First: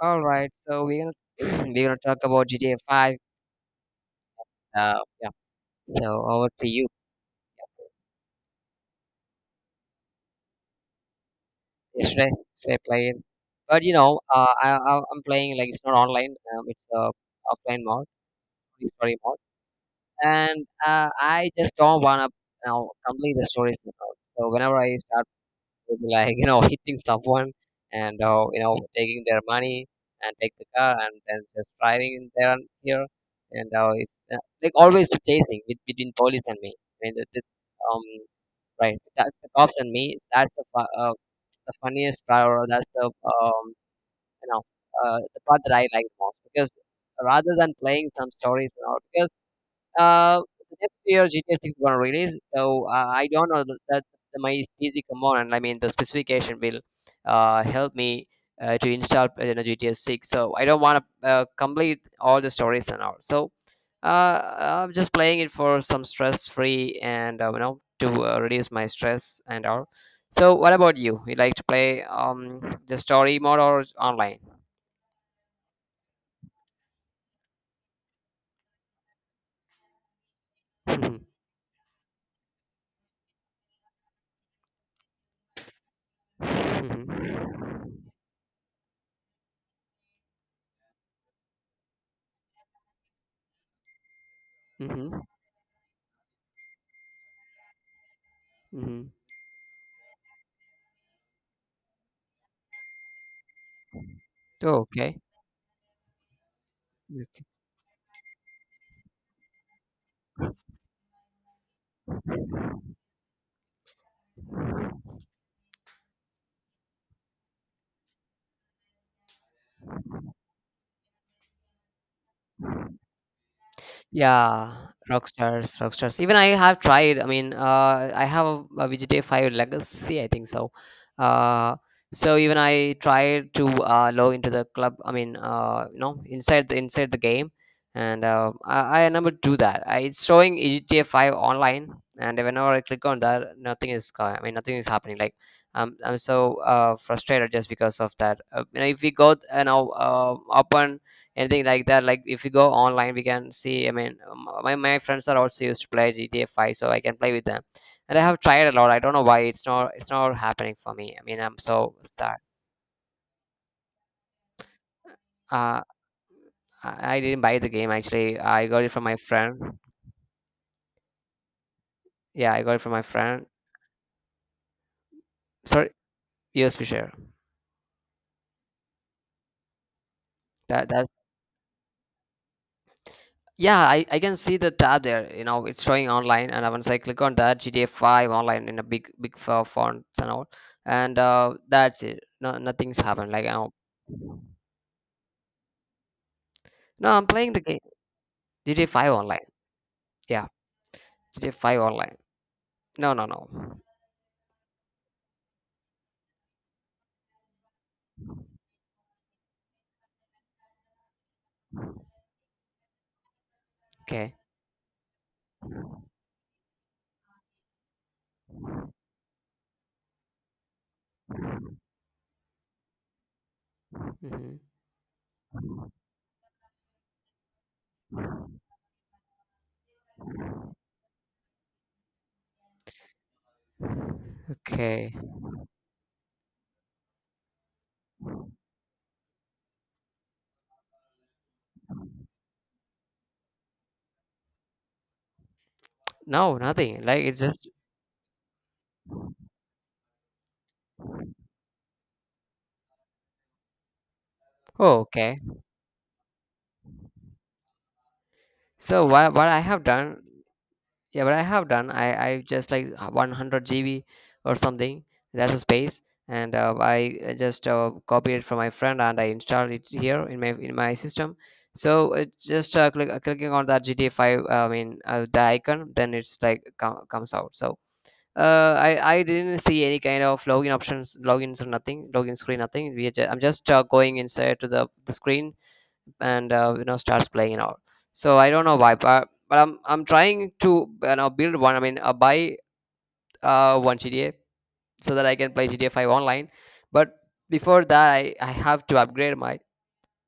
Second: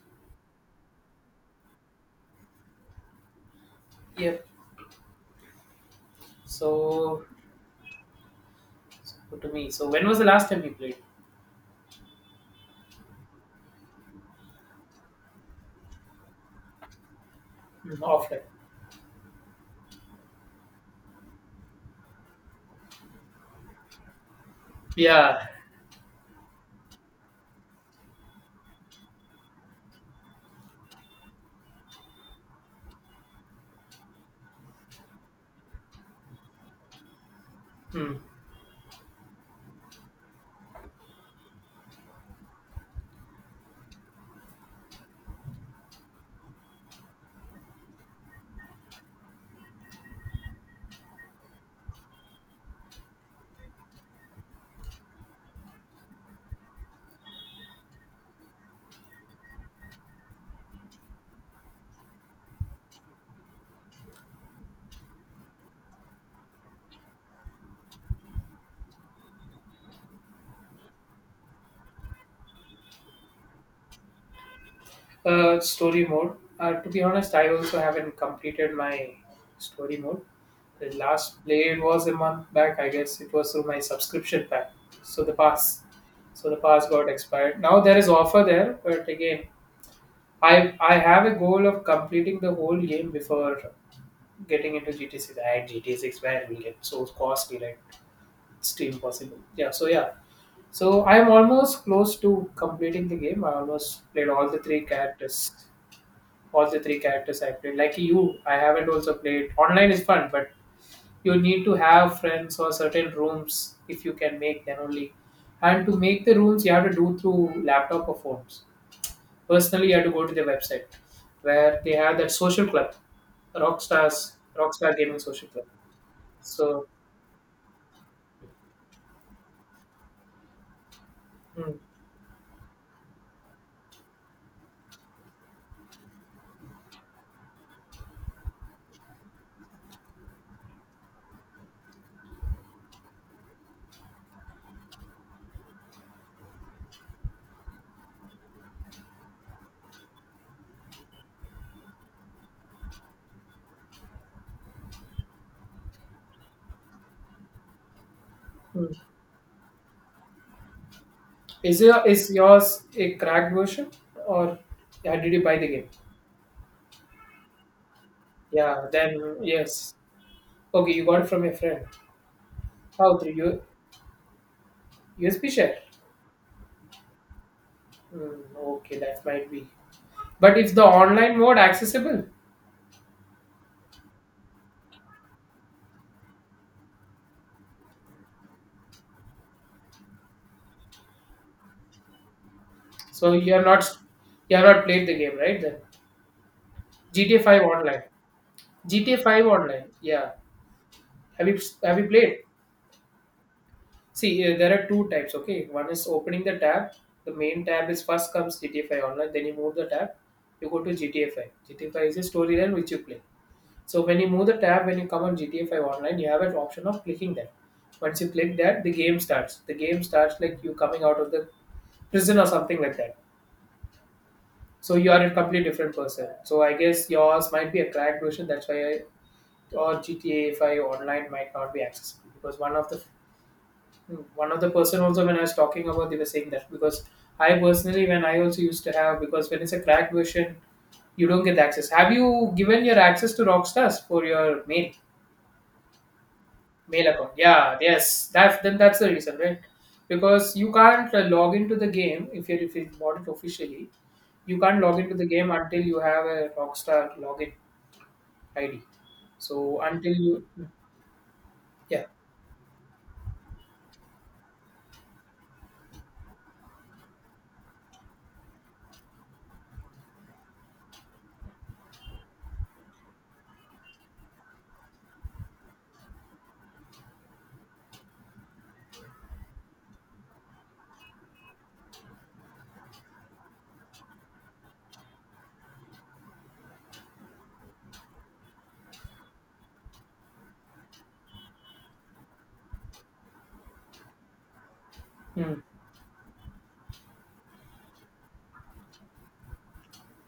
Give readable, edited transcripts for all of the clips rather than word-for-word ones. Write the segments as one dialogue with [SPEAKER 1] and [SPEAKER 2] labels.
[SPEAKER 1] All right, so we're gonna we're gonna talk about GTA Five.
[SPEAKER 2] Yep.
[SPEAKER 1] Uh, yeah. So over to you.
[SPEAKER 2] So, so to me. So when was the last time you played?
[SPEAKER 1] Yesterday, should I play it? But I'm playing, like it's not online. It's a offline
[SPEAKER 2] Mm,
[SPEAKER 1] mode,
[SPEAKER 2] offline.
[SPEAKER 1] story mode, and I just don't wanna complete the stories. So whenever I start
[SPEAKER 2] Yeah.
[SPEAKER 1] they'll be like, hitting someone and taking their money, and take the car and then just driving in there and here. And like always chasing with, between police and me. I mean, um,
[SPEAKER 2] Hmm.
[SPEAKER 1] the cops and me, that's the funniest part, or that's you know, the part that I like most, because rather than playing some stories and all, because uh, next year GTA Six is gonna release, so I don't know that my PC component, I mean, the specification will help me to install GTA Six. So I don't want to complete all the stories and all. So I'm just playing it for some stress free and to reduce my stress and all. So what about you? You like to play the story mode or online?
[SPEAKER 2] Story mode. To be honest, I also haven't completed my story mode. The
[SPEAKER 1] Hmm.
[SPEAKER 2] last played was a month back, I guess. It was through my subscription pack. So the pass. So the pass got expired.
[SPEAKER 1] Hmm.
[SPEAKER 2] Now there is offer there, but again, I have a goal of completing the whole game before getting into
[SPEAKER 1] Hmm.
[SPEAKER 2] GT6. I had GT6 where it will get so costly, right? It's still
[SPEAKER 1] Hmm.
[SPEAKER 2] impossible. Yeah. So yeah, so I am almost close to completing the game. I almost played all the three
[SPEAKER 1] Okay.
[SPEAKER 2] characters, all the three characters I played. Like you, I haven't also played. Online is fun, but you need to have friends or certain rooms if you can make them only. And to make the rooms, you have to do through laptop or phones. Personally, you have to go to the website where they have that social club, Rockstars,
[SPEAKER 1] Yeah,
[SPEAKER 2] Rockstar Gaming Social Club.
[SPEAKER 1] Rockstars, Rockstars. Even I have
[SPEAKER 2] So.
[SPEAKER 1] tried. I mean, I have a VGTA 5 Legacy, I think so.
[SPEAKER 2] Mm,
[SPEAKER 1] Uh, so even I tried to log into the club. I mean, inside the game, and I never do that. It's showing VGTA 5 online, and whenever I click on that, nothing is. Co- I mean, nothing is happening. Like, I'm so frustrated just because of that. If we go, open anything like that. If you go online, we can see. I mean, my friends are also used to play GTA 5, so I can play with them. And I have tried a lot. I
[SPEAKER 2] mm.
[SPEAKER 1] don't know why it's not happening for me. I mean, I'm
[SPEAKER 2] Is
[SPEAKER 1] so
[SPEAKER 2] your is
[SPEAKER 1] stuck.
[SPEAKER 2] yours a cracked version? Or yeah, did you buy the
[SPEAKER 1] uh
[SPEAKER 2] game?
[SPEAKER 1] i I didn't buy the game, actually I got
[SPEAKER 2] Yeah,
[SPEAKER 1] it from my
[SPEAKER 2] then
[SPEAKER 1] friend.
[SPEAKER 2] yes. Okay, you got it from your friend.
[SPEAKER 1] Yeah, I got it from my
[SPEAKER 2] How, through
[SPEAKER 1] friend.
[SPEAKER 2] USB share?
[SPEAKER 1] Sorry. USB share.
[SPEAKER 2] Hmm, okay, that might be. But is the
[SPEAKER 1] That that's
[SPEAKER 2] online mode accessible?
[SPEAKER 1] Yeah, I can see the tab there, it's showing online. And once I click on that GTA 5 online, in a big font and all, and that's it. No, nothing's happened.
[SPEAKER 2] So
[SPEAKER 1] Like I
[SPEAKER 2] you have
[SPEAKER 1] No.
[SPEAKER 2] not you have not played the game, right? Then
[SPEAKER 1] I'm
[SPEAKER 2] GTA
[SPEAKER 1] playing the
[SPEAKER 2] 5
[SPEAKER 1] game.
[SPEAKER 2] online.
[SPEAKER 1] GTA 5
[SPEAKER 2] GTA
[SPEAKER 1] Online.
[SPEAKER 2] 5 online. Yeah.
[SPEAKER 1] Yeah,
[SPEAKER 2] Have
[SPEAKER 1] GTA
[SPEAKER 2] you
[SPEAKER 1] 5
[SPEAKER 2] have you
[SPEAKER 1] Online.
[SPEAKER 2] played?
[SPEAKER 1] No, no, no.
[SPEAKER 2] See, there are two types, okay? One is opening the tab. The main tab is first comes GTA 5 online, then you move the tab, you go to GTA 5. GTA 5 is a storyline which you play. So when you
[SPEAKER 1] Okay.
[SPEAKER 2] move the tab, when you come on GTA 5 online, you have an option of clicking that. Once you click that, the game starts. The game starts like you coming out of the prison or something like that.
[SPEAKER 1] Hmm.
[SPEAKER 2] So you are a completely different person. So I guess yours might be a cracked version, that's why I, or GTA 5 online might not be accessible, because one of the person
[SPEAKER 1] Okay.
[SPEAKER 2] also when I was talking about, they were saying that. Because I personally, when I also used to have, because when it's a cracked version you don't get the access. Have you given your access to Rockstars for your mail
[SPEAKER 1] No, nothing.
[SPEAKER 2] mail
[SPEAKER 1] Like
[SPEAKER 2] account?
[SPEAKER 1] it's just...
[SPEAKER 2] Yeah, yes. That, then that's the reason, right? Because you can't log into the game if you bought it officially. You can't log
[SPEAKER 1] Oh,
[SPEAKER 2] into the
[SPEAKER 1] okay.
[SPEAKER 2] game until you have a Rockstar login ID.
[SPEAKER 1] So what I
[SPEAKER 2] So
[SPEAKER 1] have
[SPEAKER 2] until
[SPEAKER 1] done?
[SPEAKER 2] you,
[SPEAKER 1] Yeah, what I have done,
[SPEAKER 2] yeah.
[SPEAKER 1] I just like 100 GB or something. That's a space, and I just copied it from my friend, and I installed it here in my system. So it just clicking on that GTA 5. I mean, the icon, then it's like comes out. So I didn't see any kind of login options, logins or nothing, login screen, nothing. I'm just going inside to the screen, and starts playing and all. So I don't know why, but I'm trying to build one. I mean, buy one GTA so that I can
[SPEAKER 2] Hmm.
[SPEAKER 1] play GTA 5 online. But before that, I have to upgrade my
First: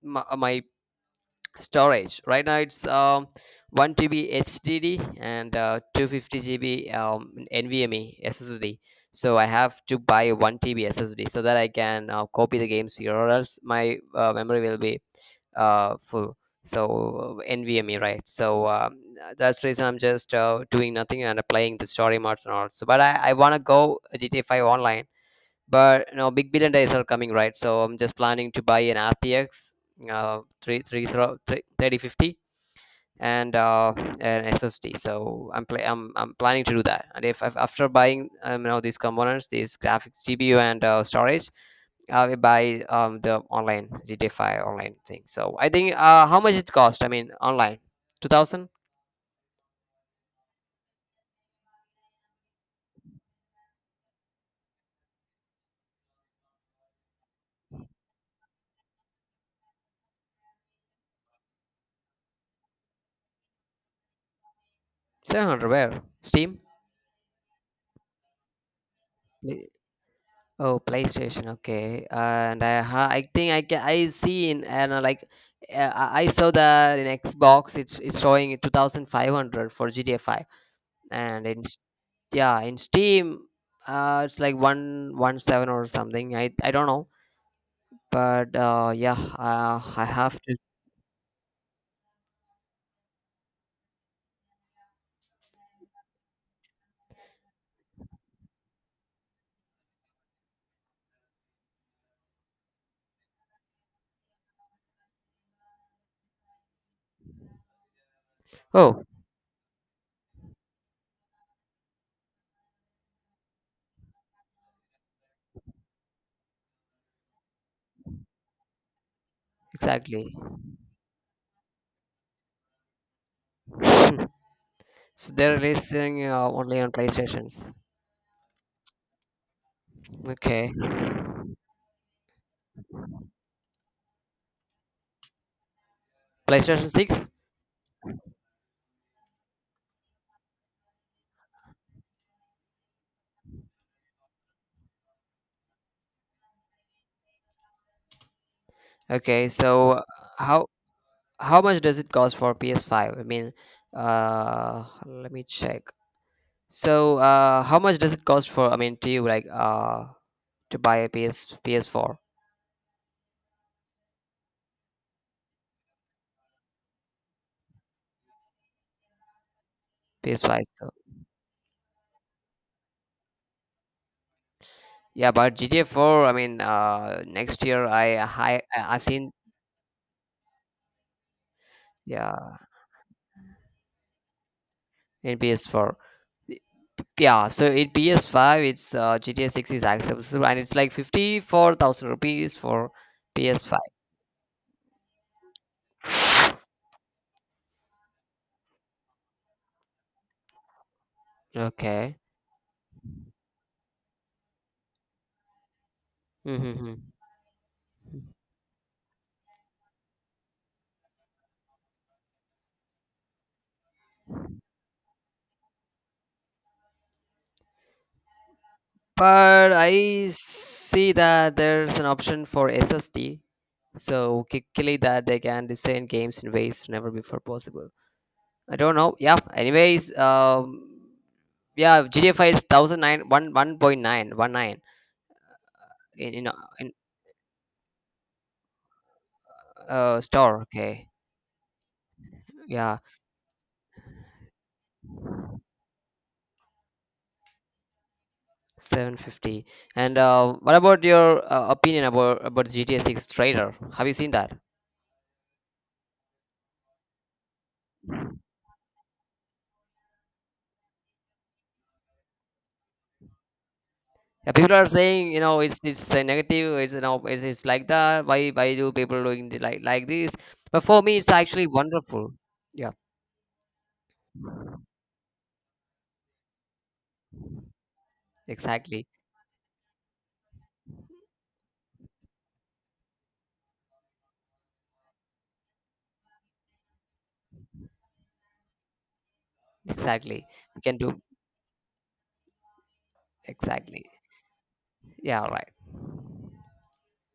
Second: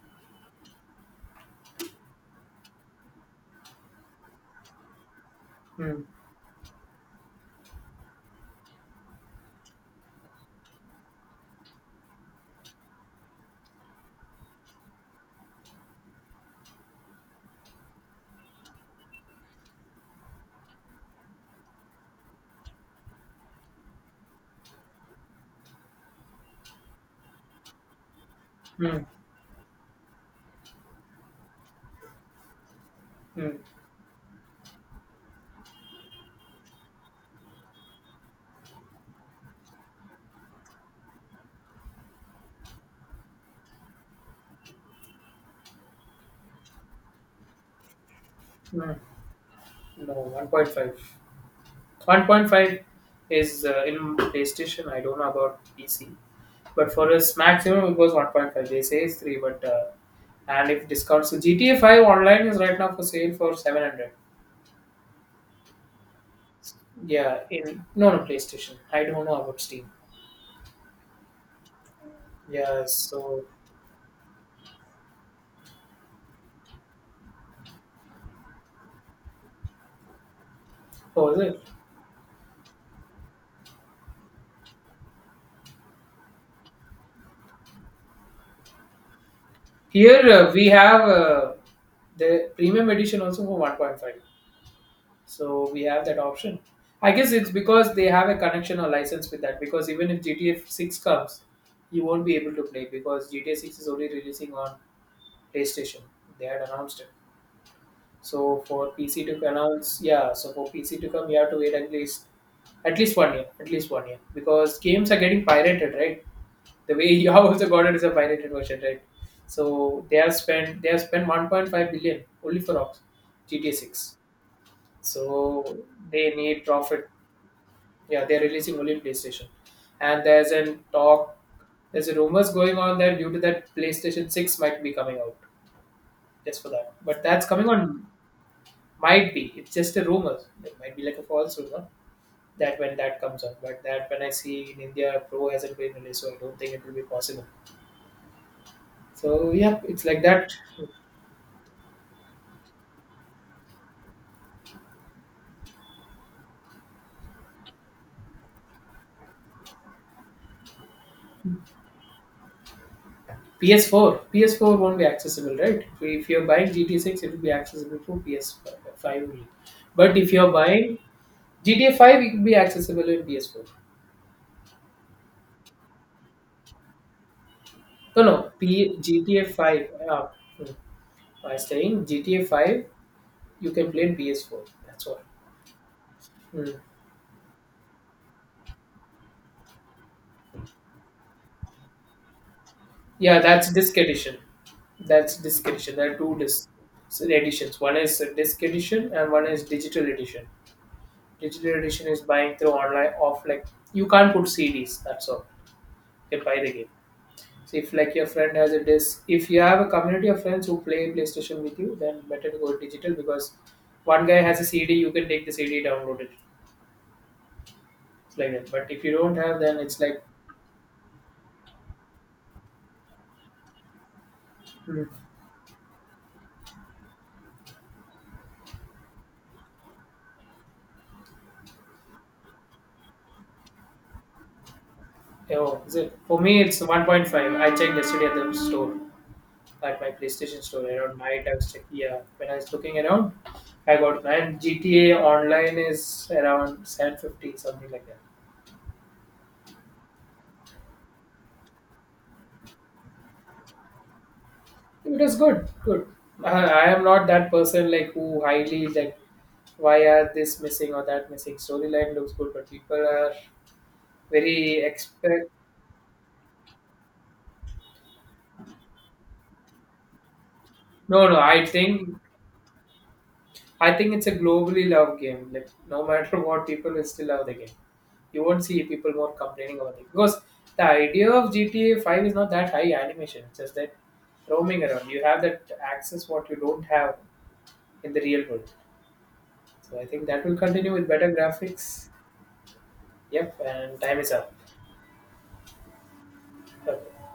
[SPEAKER 1] my, my storage. Right now it's 1 TB hdd and
[SPEAKER 2] Hmm.
[SPEAKER 1] 250 GB, nvme ssd. So I have to buy 1 TB ssd so that I can copy the games here, or else my memory will be full. So nvme, right? So that's the reason I'm just doing nothing and playing the story modes and all. So but I want to go GTA 5 online. But big billion days are coming, right? So I'm just planning to buy an
[SPEAKER 2] Hmm.
[SPEAKER 1] rtx 3 three zero- three- 3050 and
[SPEAKER 2] Hmm.
[SPEAKER 1] an ssd. So I'm planning to do that. And if after buying these components, these graphics gpu and storage, I will buy the online GTA 5 online thing. So I think how much it cost. I mean, online, 2700?
[SPEAKER 2] Hmm. No, 1.5. 1.5 is in PlayStation. I don't know about PC, but for us maximum it was 1.5. They say it's three, but and if discounts, so GTA 5 online is right now for sale for 700.
[SPEAKER 1] Where? Steam?
[SPEAKER 2] Yeah, in no, no PlayStation. I don't know about Steam.
[SPEAKER 1] Oh, PlayStation. Okay, and
[SPEAKER 2] Yeah,
[SPEAKER 1] I
[SPEAKER 2] so
[SPEAKER 1] think I can I see in, and like I saw that in Xbox it's showing 2,500 for GTA Five,
[SPEAKER 2] oh, is
[SPEAKER 1] and in
[SPEAKER 2] it?
[SPEAKER 1] Yeah, in Steam it's like 117 or something. I don't know, but yeah, I
[SPEAKER 2] Here
[SPEAKER 1] have to.
[SPEAKER 2] we have the premium edition also for 1.5. So we have that option. I guess it's because they have a connection or license with that. Because even if GTA 6 comes, you won't be able to play because GTA 6 is only releasing on PlayStation. They had announced it. So for
[SPEAKER 1] Oh,
[SPEAKER 2] PC to announce, yeah. So for PC to come, you have to wait at least one year. At least one year, because games are getting pirated, right? The way you have also got it is a pirated version, right? So they
[SPEAKER 1] exactly.
[SPEAKER 2] have spent they have spent 1.5 billion only for Ops, GTA 6.
[SPEAKER 1] So they're
[SPEAKER 2] So
[SPEAKER 1] releasing
[SPEAKER 2] they need
[SPEAKER 1] only on
[SPEAKER 2] profit.
[SPEAKER 1] PlayStations.
[SPEAKER 2] Yeah, they're releasing only in PlayStation. And
[SPEAKER 1] Okay,
[SPEAKER 2] there's a rumors going on that due to that, PlayStation 6 might be coming out just for
[SPEAKER 1] PlayStation
[SPEAKER 2] that. But
[SPEAKER 1] Six.
[SPEAKER 2] that's coming on, might be. It's just a rumor. It might be like a false rumor, that when that comes out. But that when I see in India, Pro hasn't been released, so I don't think it will be possible.
[SPEAKER 1] Okay,
[SPEAKER 2] So yeah, it's like that.
[SPEAKER 1] how how much does it cost for PS5? I mean, let me check. So, how much does it cost for? I mean, to you, like, to buy a PS PS4,
[SPEAKER 2] PS4 won't be accessible, right? If you're buying GTA 6, it will be accessible through PS5 only. But if you're
[SPEAKER 1] PS5. So,
[SPEAKER 2] buying GTA 5, it will be accessible in PS4.
[SPEAKER 1] yeah, but GTA 4. I mean, next year
[SPEAKER 2] No, no.
[SPEAKER 1] I've seen.
[SPEAKER 2] GTA 5. Mm. I was saying GTA
[SPEAKER 1] Yeah,
[SPEAKER 2] 5, you can play in PS4. That's all.
[SPEAKER 1] in PS4. Y-
[SPEAKER 2] Mm.
[SPEAKER 1] Yeah, so in PS5, it's GTA 6 is accessible, so, and it's like 54,000 rupees for
[SPEAKER 2] Yeah, that's
[SPEAKER 1] PS5.
[SPEAKER 2] disc edition. That's disc edition. There are two disc editions. One is a disc edition and one is digital edition. Digital edition
[SPEAKER 1] Okay.
[SPEAKER 2] is buying through online, off like you can't put CDs. That's all. You buy the game.
[SPEAKER 1] Mm-hmm.
[SPEAKER 2] So if like your friend has a disc, if you have a community of friends who play PlayStation with you, then better to go digital, because one guy has a CD, you can take the CD, download it. It's like that. But if you don't have,
[SPEAKER 1] But
[SPEAKER 2] then it's like,
[SPEAKER 1] I see that there's an option for SSD, so clearly
[SPEAKER 2] hmm,
[SPEAKER 1] that they can design games in ways never before possible. I don't know. Yeah. Anyways, yeah, GTA 5 is thousand nine one 1.919
[SPEAKER 2] oh, is it?
[SPEAKER 1] in
[SPEAKER 2] For me, it's 1.5. I checked yesterday at the store, at my PlayStation
[SPEAKER 1] store.
[SPEAKER 2] store
[SPEAKER 1] Okay.
[SPEAKER 2] around night. I was checking, yeah, when I was looking
[SPEAKER 1] Yeah,
[SPEAKER 2] around, I got. And GTA Online is around 750, something like that.
[SPEAKER 1] 750. And what about your opinion about GTA 6 trailer? Have you seen that?
[SPEAKER 2] It is good, good. I am not that person like who highly like why are this missing or that missing. Storyline looks good, but people are
[SPEAKER 1] Yeah, people
[SPEAKER 2] very
[SPEAKER 1] are saying,
[SPEAKER 2] expect.
[SPEAKER 1] it's negative. It's you know, it's like that. Why do people doing like this? But for me,
[SPEAKER 2] No,
[SPEAKER 1] it's
[SPEAKER 2] no, I
[SPEAKER 1] actually
[SPEAKER 2] think
[SPEAKER 1] wonderful. Yeah,
[SPEAKER 2] I think it's a globally loved game. Like no matter what, people will still love the game. You won't see
[SPEAKER 1] exactly,
[SPEAKER 2] people more complaining about it, because the idea of GTA Five is not that high animation. It's just that roaming around. You have that access what you don't have in the real world. So I think
[SPEAKER 1] exactly.
[SPEAKER 2] that will
[SPEAKER 1] We
[SPEAKER 2] continue
[SPEAKER 1] can
[SPEAKER 2] with
[SPEAKER 1] do
[SPEAKER 2] better graphics. Yep, and
[SPEAKER 1] exactly.
[SPEAKER 2] time is up.
[SPEAKER 1] Yeah, all right.
[SPEAKER 2] Okay.